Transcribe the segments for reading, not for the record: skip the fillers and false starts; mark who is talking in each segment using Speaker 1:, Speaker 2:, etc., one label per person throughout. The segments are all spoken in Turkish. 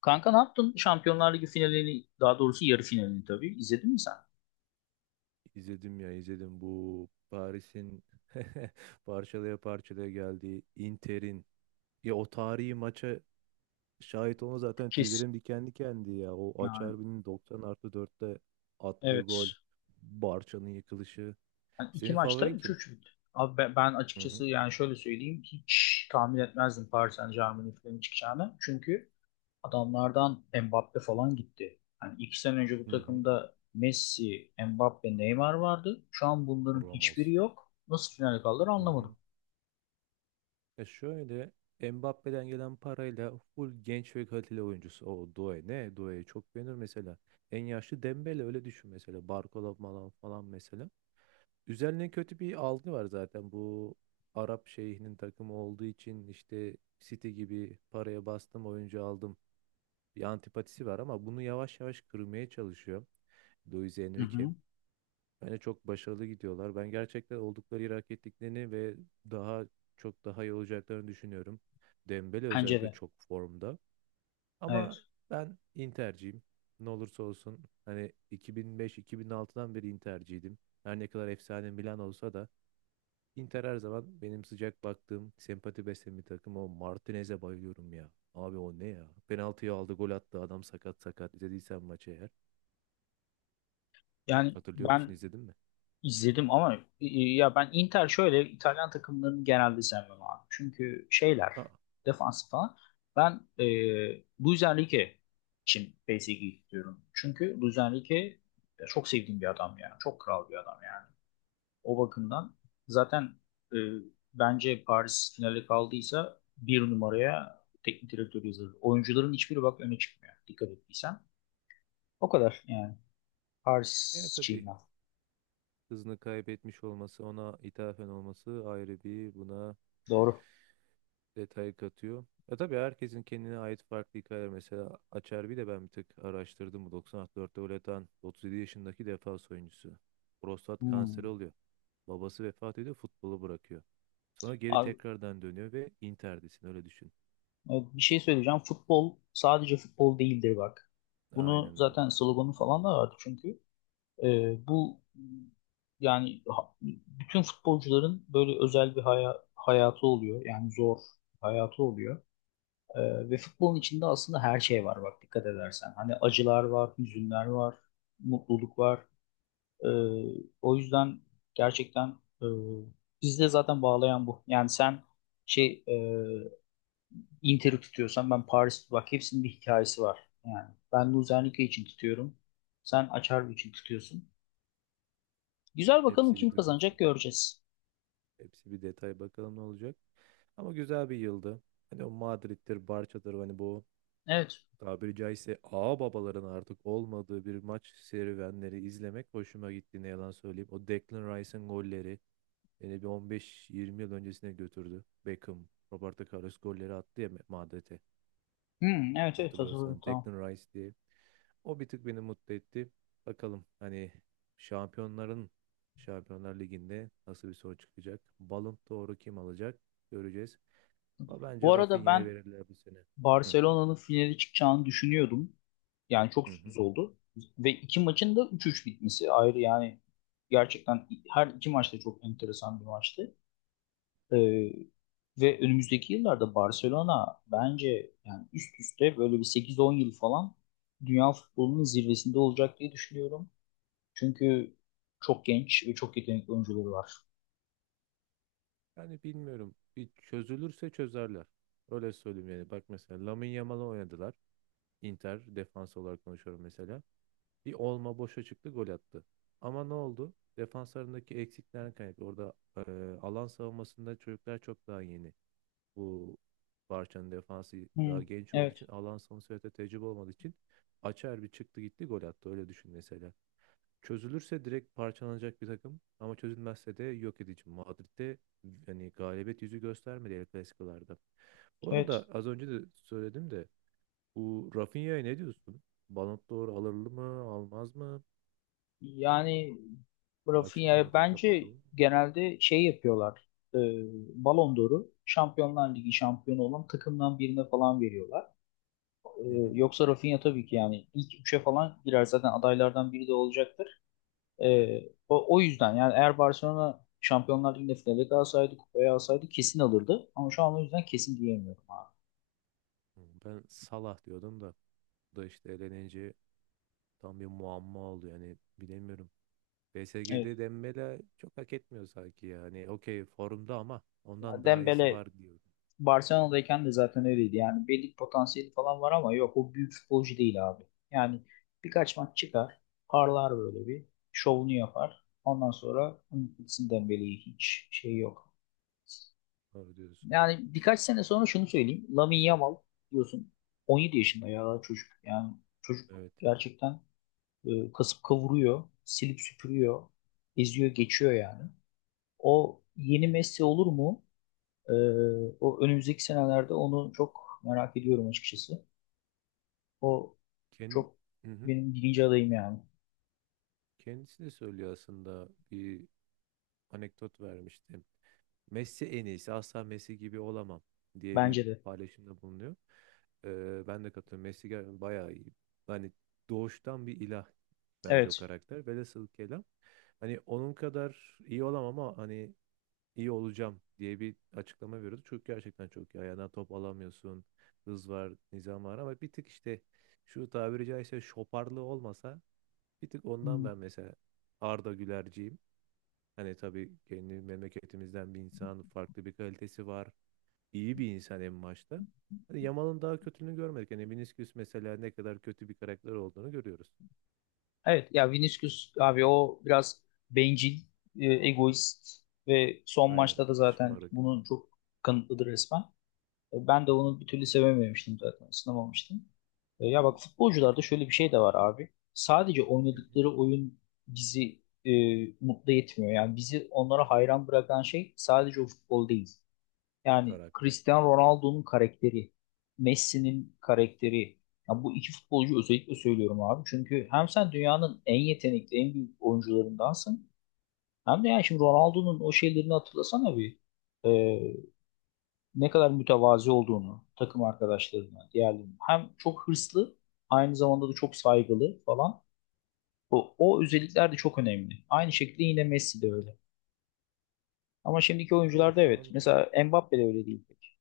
Speaker 1: Kanka ne yaptın? Şampiyonlar Ligi finalini, daha doğrusu yarı finalini tabii. İzledin mi sen?
Speaker 2: İzledim ya izledim, bu Paris'in parçalaya parçalaya geldiği Inter'in, ya o tarihi maça şahit olma, zaten
Speaker 1: Kes.
Speaker 2: tüylerim diken dikendi ya. O
Speaker 1: Yani
Speaker 2: Acerbi'nin 90+4'te attığı gol,
Speaker 1: evet.
Speaker 2: Barça'nın yıkılışı.
Speaker 1: Yani iki
Speaker 2: Senin
Speaker 1: maçta
Speaker 2: favorin
Speaker 1: üç
Speaker 2: kim?
Speaker 1: üç bitti. Abi ben
Speaker 2: Hı
Speaker 1: açıkçası
Speaker 2: hı.
Speaker 1: yani şöyle söyleyeyim hiç tahmin etmezdim Paris Saint-Germain'in finali çıkacağını. Çünkü adamlardan Mbappe falan gitti. Yani iki sene önce bu
Speaker 2: Hı hı.
Speaker 1: takımda Messi, Mbappe, Neymar vardı. Şu an bunların hiçbiri
Speaker 2: Ramos.
Speaker 1: yok. Nasıl finale kaldılar
Speaker 2: Hı hı.
Speaker 1: anlamadım.
Speaker 2: Şöyle, Mbappe'den gelen parayla full genç ve kaliteli oyuncusu. O Doué ne? Doué'yi çok beğenir mesela. En yaşlı Dembele, öyle düşün mesela. Barcola falan falan mesela. Üzerine kötü bir algı var zaten. Bu Arap şeyhinin takımı olduğu için işte City gibi paraya bastım oyuncu aldım. Bir antipatisi var ama bunu yavaş yavaş kırmaya çalışıyor Luis
Speaker 1: Hı
Speaker 2: Enrique.
Speaker 1: hı.
Speaker 2: Bence çok başarılı gidiyorlar. Ben gerçekten oldukları yeri hak ettiklerini ve daha çok daha iyi olacaklarını düşünüyorum. Dembele
Speaker 1: Bence
Speaker 2: özellikle
Speaker 1: de.
Speaker 2: çok formda. Ama
Speaker 1: Evet.
Speaker 2: ben Inter'ciyim. Ne olursa olsun hani 2005-2006'dan beri Inter'ciydim. Her ne kadar efsane Milan olsa da Inter her zaman benim sıcak baktığım, sempati beslediğim bir takım. O Martinez'e bayılıyorum ya. Abi o ne ya? Penaltıyı aldı, gol attı. Adam sakat sakat. İzlediysen maçı eğer.
Speaker 1: Yani
Speaker 2: Hatırlıyor musun?
Speaker 1: ben
Speaker 2: İzledin mi?
Speaker 1: İzledim ama ya ben Inter şöyle İtalyan takımlarını genelde sevmem abi. Çünkü şeyler
Speaker 2: Aa,
Speaker 1: defans falan. Ben Luis Enrique için PSG'yi istiyorum. Çünkü Luis Enrique ya çok sevdiğim bir adam yani. Çok kral bir adam yani. O bakımdan zaten e, bence Paris finale kaldıysa bir numaraya teknik direktör yazılır. Oyuncuların hiçbiri bak öne çıkmıyor. Dikkat ettiysen. O kadar yani.
Speaker 2: yani
Speaker 1: Paris için
Speaker 2: tabii
Speaker 1: ben.
Speaker 2: hızını kaybetmiş olması, ona ithafen olması ayrı bir buna
Speaker 1: Doğru.
Speaker 2: detay katıyor. Ya tabii herkesin kendine ait farklı hikayeler. Mesela Acerbi de ben bir tık araştırdım. Bu 94'te gol atan 37 yaşındaki defans oyuncusu. Prostat kanseri
Speaker 1: Hmm.
Speaker 2: oluyor. Babası vefat ediyor, futbolu bırakıyor. Sonra geri tekrardan dönüyor ve Inter'desin, öyle düşün.
Speaker 1: Bir şey söyleyeceğim. Futbol sadece futbol değildir bak. Bunu
Speaker 2: Aynen öyle.
Speaker 1: zaten sloganı falan da vardı çünkü. E, bu yani bütün futbolcuların böyle özel bir hayatı oluyor. Yani zor bir hayatı oluyor. Ve futbolun içinde aslında her şey var bak dikkat edersen. Hani acılar var, hüzünler var, mutluluk var. E, o yüzden gerçekten e, bizi de zaten bağlayan bu. Yani sen şey e, Inter'i tutuyorsan ben Paris bak hepsinin bir hikayesi var. Yani ben Luzernike için tutuyorum. Sen Açarbi için tutuyorsun. Güzel bakalım
Speaker 2: Hepsi
Speaker 1: kim
Speaker 2: bir dögül
Speaker 1: kazanacak
Speaker 2: seri.
Speaker 1: göreceğiz.
Speaker 2: Hepsi bir detay, bakalım ne olacak. Ama güzel bir yıldı. Hani o Madrid'dir, Barça'dır, hani bu
Speaker 1: Evet.
Speaker 2: tabiri caizse ağa babaların artık olmadığı bir maç serüvenleri izlemek hoşuma gitti, ne yalan söyleyeyim. O Declan Rice'ın golleri beni bir 15-20 yıl öncesine götürdü. Beckham, Roberto Carlos golleri attı ya Madrid'e,
Speaker 1: Hmm, evet evet hatırladım
Speaker 2: hatırlıyorsan
Speaker 1: tamam.
Speaker 2: Declan Rice diye. O bir tık beni mutlu etti. Bakalım hani şampiyonların Şampiyonlar Ligi'nde nasıl bir sonuç çıkacak? Ballon d'Or'u kim alacak? Göreceğiz. Ama
Speaker 1: Bu
Speaker 2: bence
Speaker 1: arada
Speaker 2: Rafinha'ya
Speaker 1: ben
Speaker 2: verirler bu sene. Hı
Speaker 1: Barcelona'nın finale çıkacağını düşünüyordum. Yani çok
Speaker 2: hı. Hı.
Speaker 1: sürpriz oldu. Ve iki maçın da 3-3 bitmesi ayrı yani gerçekten her iki maçta çok enteresan bir maçtı. Ee, ve önümüzdeki yıllarda Barcelona bence yani üst üste böyle bir sekiz on yıl falan dünya futbolunun zirvesinde olacak diye düşünüyorum. Çünkü çok genç ve çok yetenekli oyuncuları var.
Speaker 2: Yani bilmiyorum. Bir çözülürse çözerler. Öyle söyleyeyim yani. Bak, mesela Lamine Yamal'ı oynadılar. Inter defans olarak konuşuyorum mesela. Bir olma boşa çıktı, gol attı. Ama ne oldu? Defanslarındaki eksiklerden kaynaklı. Orada alan savunmasında çocuklar çok daha yeni. Bu Barça'nın defansı
Speaker 1: Hmm,
Speaker 2: daha genç olduğu
Speaker 1: evet,
Speaker 2: için, alan savunması ve de tecrübe olmadığı için Açer bir çıktı gitti gol attı. Öyle düşün mesela. Çözülürse direkt parçalanacak bir takım ama çözülmezse de yok edici. Madrid'de yani galibiyet yüzü göstermedi El Clasico'larda. Bu
Speaker 1: evet.
Speaker 2: arada az önce de söyledim de bu Rafinha'ya ne diyorsun? Ballon d'Or alır mı, almaz mı?
Speaker 1: Yani
Speaker 2: O açık
Speaker 1: Rafinha
Speaker 2: kalmadan
Speaker 1: bence
Speaker 2: kapatalım mı?
Speaker 1: genelde şey yapıyorlar. E, Ballon d'Or'u Şampiyonlar Ligi şampiyonu olan takımdan birine falan veriyorlar. E,
Speaker 2: Hı hı.
Speaker 1: yoksa Rafinha tabii ki yani ilk üçe falan girer zaten adaylardan biri de olacak. Ee, o yüzden yani eğer Barcelona Şampiyonlar Ligi'nde finale kalsaydı, kupayı alsaydı kesin alırdı. Ama şu an o yüzden kesin diyemiyorum abi.
Speaker 2: Hı, Ben Salah diyordum da bu da işte elenince tam bir muamma oldu yani bilemiyorum. PSG'de
Speaker 1: Evet.
Speaker 2: Dembele çok hak etmiyor sanki yani. Okey formda ama ondan daha iyisi
Speaker 1: Dembele
Speaker 2: var diyorum.
Speaker 1: Barcelona'dayken de zaten öyleydi. Yani belli bir potansiyeli falan var ama yok o büyük futbolcu değil abi. Yani birkaç maç çıkar, parlar böyle bir, şovunu yapar. Ondan sonra gitsin Dembele'yi hiç şey yok.
Speaker 2: Doğru diyorsun.
Speaker 1: Yani birkaç sene sonra şunu söyleyeyim. Lamine Yamal diyorsun 17 yaşında ya daha çocuk. Yani çocuk
Speaker 2: Evet.
Speaker 1: gerçekten kasıp kavuruyor, silip süpürüyor, eziyor, geçiyor yani. O yeni Messi olur mu? E, o önümüzdeki senelerde onu çok merak ediyorum açıkçası. O
Speaker 2: Ken,
Speaker 1: çok
Speaker 2: Hı hı.
Speaker 1: benim birinci adayım yani.
Speaker 2: Kendisi de söylüyor aslında, bir anekdot vermişti. Messi en iyisi, asla Messi gibi olamam diye
Speaker 1: Bence
Speaker 2: bir
Speaker 1: de.
Speaker 2: paylaşımda bulunuyor. Ben de katılıyorum. Messi bayağı iyi. Hani doğuştan bir ilah bence o
Speaker 1: Evet.
Speaker 2: karakter. Velhasıl kelam. Hani onun kadar iyi olamam ama hani iyi olacağım diye bir açıklama veriyordu. Çünkü gerçekten çok iyi. Ayağına top alamıyorsun. Hız var, nizam var ama bir tık işte şu tabiri caizse şoparlığı olmasa. Bir tık ondan
Speaker 1: Hmm.
Speaker 2: ben mesela Arda Gülerciyim. Hani tabii kendi memleketimizden bir insan, farklı bir kalitesi var. İyi bir insan en başta. Hani Yamal'ın daha kötülüğünü görmedik. Hani Vinicius mesela ne kadar kötü bir karakter olduğunu görüyoruz.
Speaker 1: Evet ya Vinicius abi o biraz bencil, egoist ve son
Speaker 2: Aynen.
Speaker 1: maçta da zaten
Speaker 2: Şımarık.
Speaker 1: bunun çok kanıtlıdır resmen. Ben de onu bir türlü sevememiştim zaten, ısınamamıştım. Ya bak
Speaker 2: Bu- e,
Speaker 1: futbolcularda şöyle bir şey de var abi. Sadece
Speaker 2: Hı hı.
Speaker 1: oynadıkları oyun bizi e, mutlu etmiyor. Yani bizi onlara hayran bırakan şey sadece o futbol değil. Yani
Speaker 2: Karakter.
Speaker 1: Cristiano Ronaldo'nun karakteri, Messi'nin karakteri. Ya bu iki futbolcu özellikle söylüyorum abi. Çünkü hem sen dünyanın en yetenekli, en büyük oyuncularındansın. Hem de yani şimdi Ronaldo'nun o şeylerini hatırlasana bir. E, ne kadar mütevazi olduğunu takım arkadaşlarına, diğerlerine hem çok hırslı aynı zamanda da çok saygılı falan. O özellikler de çok önemli. Aynı şekilde yine Messi de öyle. Ama şimdiki
Speaker 2: Ama
Speaker 1: oyuncularda
Speaker 2: şu
Speaker 1: evet.
Speaker 2: an
Speaker 1: Mesela Mbappe de öyle değil pek.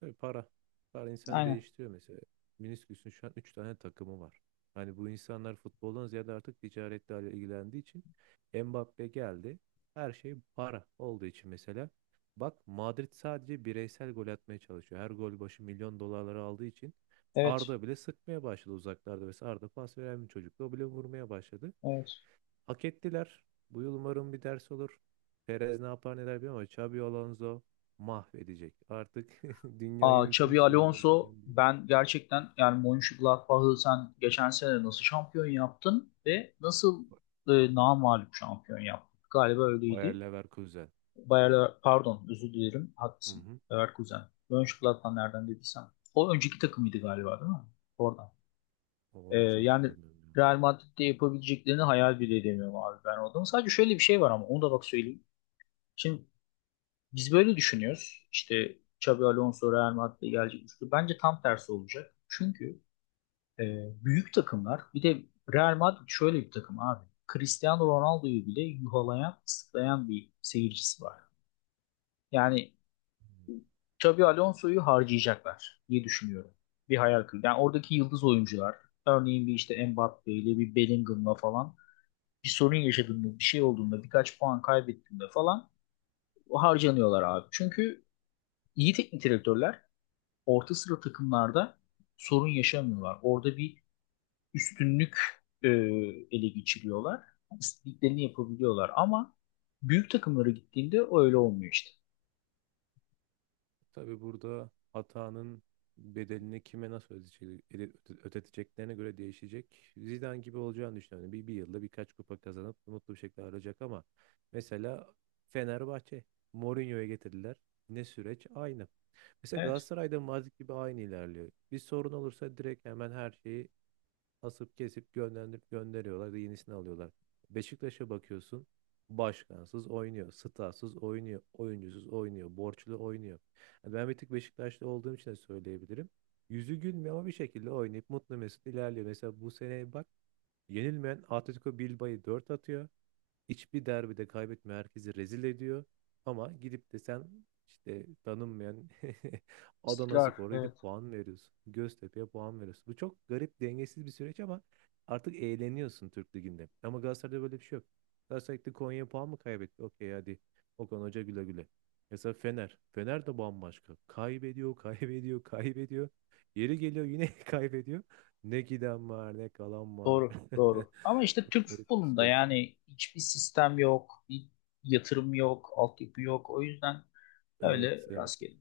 Speaker 2: Tabii para. Para insan
Speaker 1: Aynen.
Speaker 2: değiştiriyor mesela. Minisküs'ün şu an 3 tane takımı var. Hani bu insanlar futboldan ziyade artık ticaretle ilgilendiği için Mbappe geldi. Her şey para olduğu için mesela. Bak Madrid sadece bireysel gol atmaya çalışıyor. Her gol başı milyon dolarları aldığı için
Speaker 1: Evet.
Speaker 2: Arda bile sıkmaya başladı uzaklarda. Mesela Arda pas veren bir çocuktu. O bile vurmaya başladı.
Speaker 1: Evet.
Speaker 2: Hak ettiler. Bu yıl umarım bir ders olur. Perez ne yapar neler bilmiyorum ama Xabi Alonso mahvedecek. Artık dünyaya
Speaker 1: Aa,
Speaker 2: hüküm
Speaker 1: Xabi
Speaker 2: sürmeye
Speaker 1: Alonso
Speaker 2: gelen bir
Speaker 1: ben gerçekten yani Mönchengladbach'ı sen geçen sene nasıl şampiyon yaptın ve nasıl namağlup şampiyon yaptın? Galiba
Speaker 2: Bayer
Speaker 1: öyleydi.
Speaker 2: Leverkusen.
Speaker 1: Pardon özür dilerim
Speaker 2: Hı
Speaker 1: haklısın.
Speaker 2: hı.
Speaker 1: Leverkusen. Mönchengladbach nereden dediysem. O önceki takımıydı galiba değil mi? Oradan.
Speaker 2: Onu hiç
Speaker 1: Yani
Speaker 2: hatırlamıyorum ya.
Speaker 1: Real Madrid'de yapabileceklerini hayal bile edemiyorum abi ben oradan. Sadece şöyle bir şey var ama onu da bak söyleyeyim. Şimdi biz böyle düşünüyoruz. İşte Xabi Alonso Real Madrid'e gelecek. Bence tam tersi olacak. Çünkü e, büyük takımlar bir de Real Madrid şöyle bir takım abi. Cristiano Ronaldo'yu bile yuhalayan, ıslıklayan bir seyircisi var. Yani Xabi Alonso'yu harcayacaklar diye düşünüyorum. Bir hayal kırıklığı. Yani oradaki yıldız oyuncular örneğin bir işte Mbappe ile bir Bellingham'la falan bir sorun yaşadığında bir şey olduğunda birkaç puan kaybettiğinde falan harcanıyorlar abi. Çünkü iyi teknik direktörler orta sıra takımlarda sorun yaşamıyorlar. Orada bir üstünlük e, ele geçiriyorlar. İstediklerini yapabiliyorlar ama büyük takımlara gittiğinde öyle olmuyor işte.
Speaker 2: Tabii burada hatanın bedelini kime nasıl ödeyecek, ödeteceklerine göre değişecek. Zidane gibi olacağını düşünüyorum. Bir yılda birkaç kupa kazanıp mutlu bir şekilde ayrılacak ama mesela Fenerbahçe Mourinho'ya getirdiler. Ne süreç? Aynı. Mesela
Speaker 1: Evet.
Speaker 2: Galatasaray'da Mazik gibi aynı ilerliyor. Bir sorun olursa direkt hemen her şeyi asıp kesip gönderip gönderiyorlar da yenisini alıyorlar. Beşiktaş'a bakıyorsun başkansız oynuyor, statsız oynuyor, oyuncusuz oynuyor, borçlu oynuyor. Yani ben bir tık Beşiktaşlı olduğum için de söyleyebilirim. Yüzü gülmüyor ama bir şekilde oynayıp mutlu mesut ilerliyor. Mesela bu seneye bak, yenilmeyen Atletico Bilbao'yu 4 atıyor. Hiçbir derbide kaybetmiyor. Herkesi rezil ediyor. Ama gidip de sen işte tanınmayan
Speaker 1: İstikrar.
Speaker 2: Adanaspor'a
Speaker 1: Evet.
Speaker 2: gidip puan veriyorsun. Göztepe'ye puan veriyorsun. Bu çok garip, dengesiz bir süreç ama artık eğleniyorsun Türk Ligi'nde. Ama Galatasaray'da böyle bir şey yok. Galatasaray gitti Konya'ya puan mı kaybetti? Okey hadi. Okan Hoca güle güle. Mesela Fener. Fener de bambaşka. Kaybediyor, kaybediyor, kaybediyor. Yeri geliyor yine kaybediyor. Ne giden var, ne kalan var.
Speaker 1: Doğru, doğru. Ama işte
Speaker 2: Çok
Speaker 1: Türk
Speaker 2: garip bir
Speaker 1: futbolunda
Speaker 2: süreç.
Speaker 1: yani hiçbir sistem yok, bir yatırım yok, altyapı yok. O yüzden
Speaker 2: Evet,
Speaker 1: öyle
Speaker 2: evet.
Speaker 1: rastgele.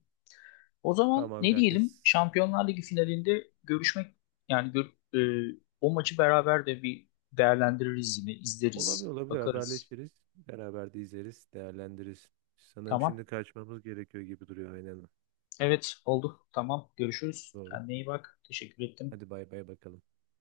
Speaker 1: O zaman
Speaker 2: Tamamen
Speaker 1: ne diyelim?
Speaker 2: herkes
Speaker 1: Şampiyonlar Ligi finalinde görüşmek yani o maçı beraber de bir değerlendiririz yine,
Speaker 2: olabilir
Speaker 1: izleriz,
Speaker 2: olabilir
Speaker 1: bakarız.
Speaker 2: haberleşiriz. Beraber de izleriz, değerlendiririz. Sanırım
Speaker 1: Tamam.
Speaker 2: şimdi kaçmamız gerekiyor gibi duruyor, aynen.
Speaker 1: Evet, oldu. Tamam. Görüşürüz.
Speaker 2: Doğru.
Speaker 1: Kendine iyi bak. Teşekkür ettim.
Speaker 2: Hadi bay bay bakalım.